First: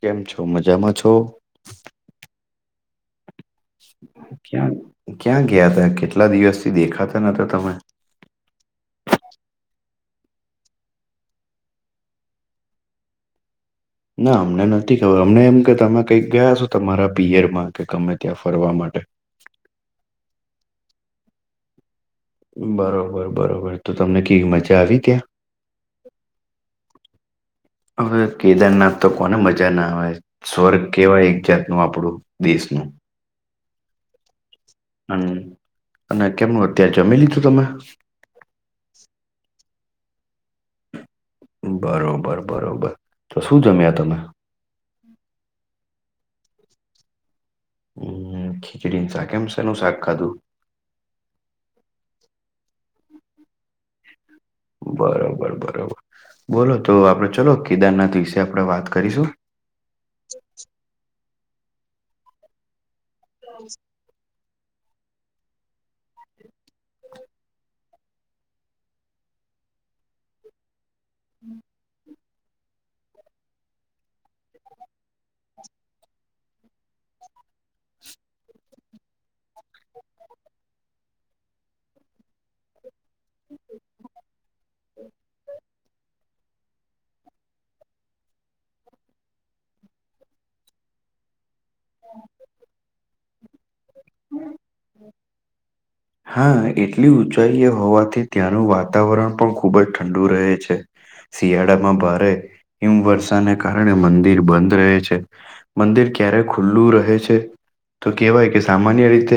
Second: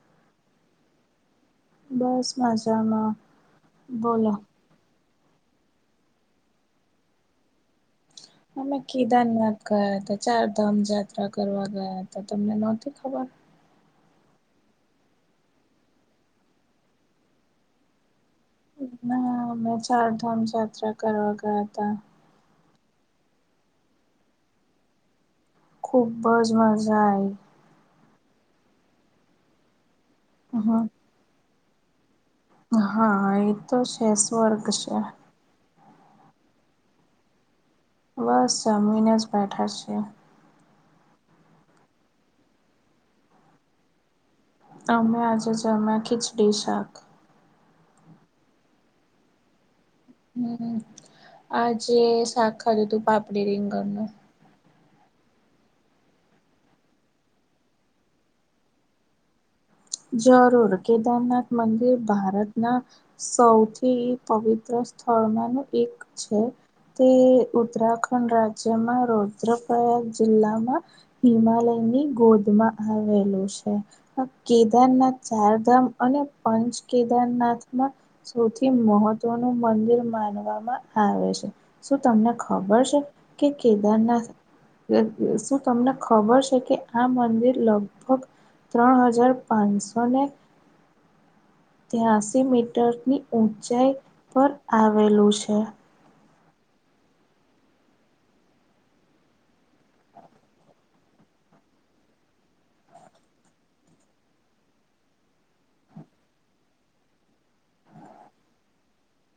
કેમ છો મજામાં છો? બસ મજામાં. બોલો ક્યાં ક્યાં ગયા તા, કેટલા દિવસથી દેખાતા નતા તમે? અમે કેદારનાથ ગયા હતા. ચારધામ યાત્રા કરવા ગયા હતા. તમને નહતી ખબર? ના અમને નથી ખબર અમને એમ કે તમે કઈક ગયા છો તમારા પીયરમાં કે ગમે ત્યાં ફરવામાં ના મેં ચારધામ યાત્રા કરવા ગયા તા. બરોબર બરોબર તો તમને કેવી મજા આવી ત્યાં ખુબ જ મજા આવી. હવે કેદારનાથ તો કોને મજા ના આવે, સ્વર્ગ કેવાય એક જાતનું આપણું. દેશનું હા હા એ તો છે સ્વર્ગ છે. અને અને કેમનું અત્યારે જમી લીધું તમે? બસ જમીને જ બેઠા છીએ. બરોબર બરોબર તો શું જમ્યા તમે? તમે આજે જમ્યાં ખીચડી શાક હમ્મ ખીચડીને શાક એમ શેનું શાક ખાધું હમ્મ આજે શાક ખાધુંતું પાપડી રીંગણનું બરોબર બરોબ બોલો તો આપડે ચલો કેદારનાથ વિશે આપડે વાત કરીશું. જરૂર કેદારનાથ મંદિર ભારતના સૌથી પવિત્ર સ્થળમાંનું એક છે. તે ઉત્તરાખંડ રાજ્યમાં રૌદ્રપ્રયાગ જીલ્લામાં હિમાલયની ગોદમાં આવેલુ છે [inaudible] કેદારનાથ ચારધામ અને પંચ કેદારનાથમાં સૌથી મહત્વનું મંદિર માનવામાં આવે છે. શું તમને ખબર છે કે કેદારનાથ [inaudible] શું તમને ખબર છે કે આ મંદિર લગભગ ત્રણ હજાર પાનસોને ત્યાસી મીટરની ઊંચાઈ પર આવેલું છે. હા એટલી ઊંચાઈએ હોવાથી ત્યાંનું વાતાવરણ પણ ખૂબ જ ઠંડુ રહે છે. શિયાળામાં ભારે હિમવર્ષાને કારણે મંદિર બંધ રહે છે. મંદિર ક્યારે ખુલ્લું રહે છે તો કેવાય કે સામાન્ય રીતે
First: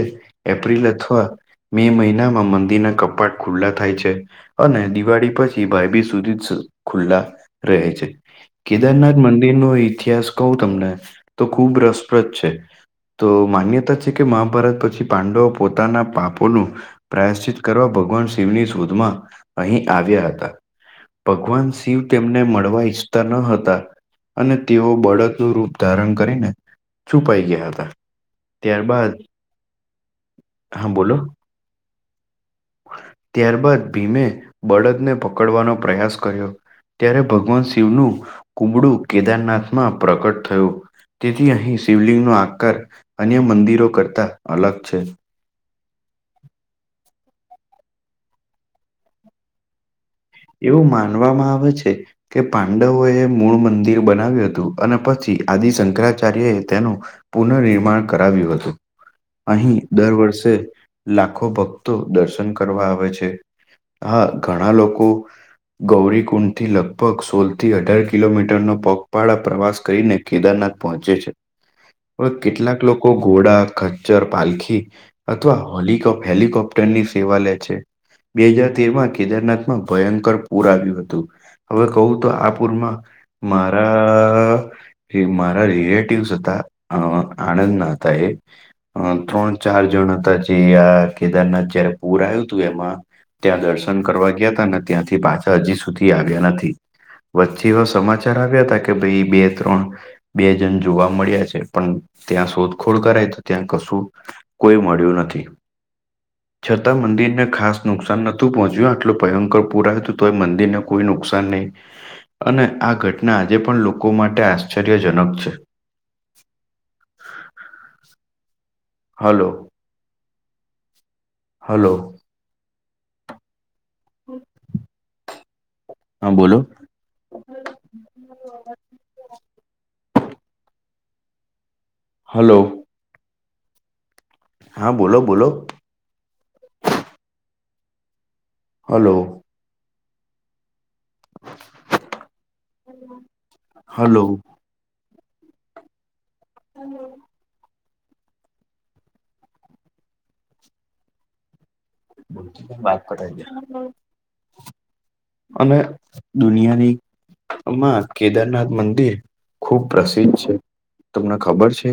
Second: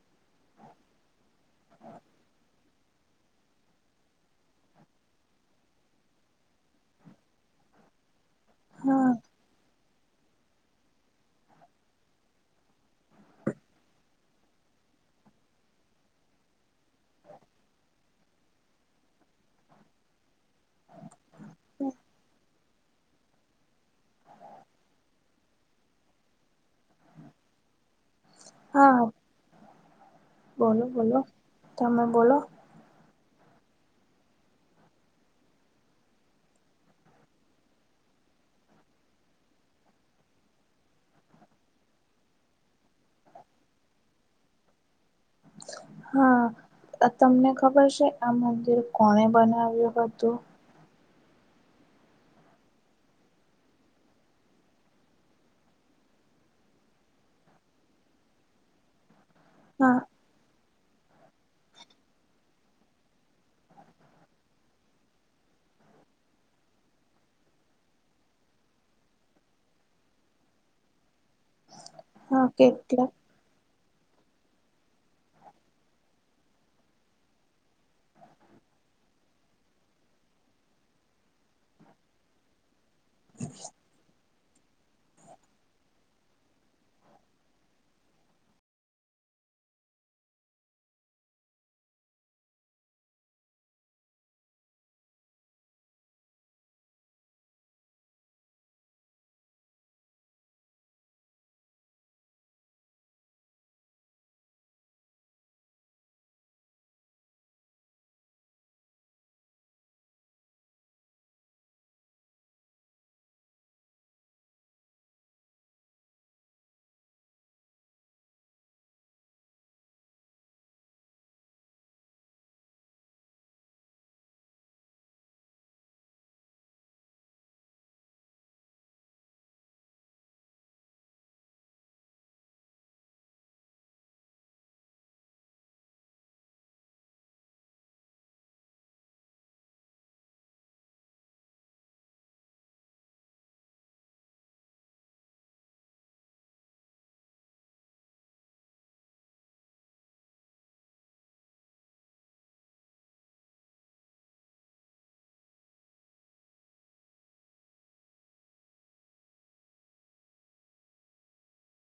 એપ્રિલ અથવા મે મહિનામાં મંદિરના કપાટ ખુલ્લા થાય છે. અને દિવાળી પછી ભાઈબીજ સુધી [unintelligible] ખુલ્લા રહે છે. હા કેદારનાથ મંદિરનો ઇતિહાસ કવ તમને તો ખૂબ રસપ્રદ છે. તો માન્યતા છે કે મહાભારત પછી પાંડવો પોતાના પાપ ઓલું પ્રાયશ્ચિત કરવા ભગવાન શિવની શોધમાં અહીં આવ્યા હતા. ભગવાન શિવ તેમને મળવા ઈચ્છતા ન હતા. અને તેઓ બળદનું રૂપ ધારણ કરીને છુપાય ગયા હતા. હા ત્યારબાદ બોલો બોલો તમે બોલો ત્યારબાદ ભીમે બળદને પકડવાનો પ્રયાસ કર્યો. ત્યારે ભગવાન શિવનું કુંબડું કેદારનાથમાં પ્રગટ થયું. તેથી અહીં શિવલિંગનો આકાર અન્ય મંદિરો કરતા અલગ છે. હા અ તમને ખબર છે આ મંદિર કોણે બનાવ્યું હતું એવું માનવામાં આવે છે. કે પાંડવોએ મૂળ મંદિર બનાવ્યું હતું અને પછી આદિ શંકરાચાર્યએ તેનું પુનઃનિર્માણ કરાવ્યું હતું અહીં હા દર વર્ષે લાખો ભક્તો દર્શન કરવા આવે છે હા ઘણાં લોકો ગૌરીકુંડથી લગભગ સોલથી અઢાર કિલોમીટરનો પગપાળા પ્રવાસ કઈને કેદારનાથ પહોંચે છે હવે હા કેટલાક કેટલા લોકો ઘોડા ખચ્ચર પાલખી અથવા [unintelligible] હેલિકોપ્ટરની સેવા લે છે. બે હજાર તેરમાં કેદારનાથમાં ભયંકર પૂર આવ્યું હતું હવે ક્વ તો આ પૂરમાં મારા એ મારા રિલેટિવ્સ હતા અ આણંદના હતા એ અ ત્રણ ચાર જણ હતા જે આ કેદારનાથ જયારે પૂર આયુંતું એમાં ત્યાં દર્શન કરવા ગ્યાતાને ત્યાંથી પાછા હજી સુધી આવ્યા નથી. વથી વ સમાચાર આવ્યાતા કે ભઈ બે ત્રણ બે જણ જોવા મળ્યા છે, પણ ત્યાં શોધ ખોળ કરાય તો ત્યાં કશું... કોઈ મળ્યું નથી. છતાં, મંદિરને ખાસ નુકસાન નોતું પહોચ્યું, આટલો ભયંકર... પુરા હતું તોય મંદિરને કોઈ નુકસાન નહીં.. અને આ ઘટના આજે પણ લોકો માટે આશ્ચર્યજનક છે. હલૉ. હલો હા બોલો. હલો... હા બોલો બોલો. હલો... [inaudible] હલો.. હું બોલું? બાત પ ગયા [unintelligible] અને. દુનિયાની.. આમાં કેદારનાથ મંદિર ખૂબ પ્રસિદ્ધ છે. તમને ખબર છે?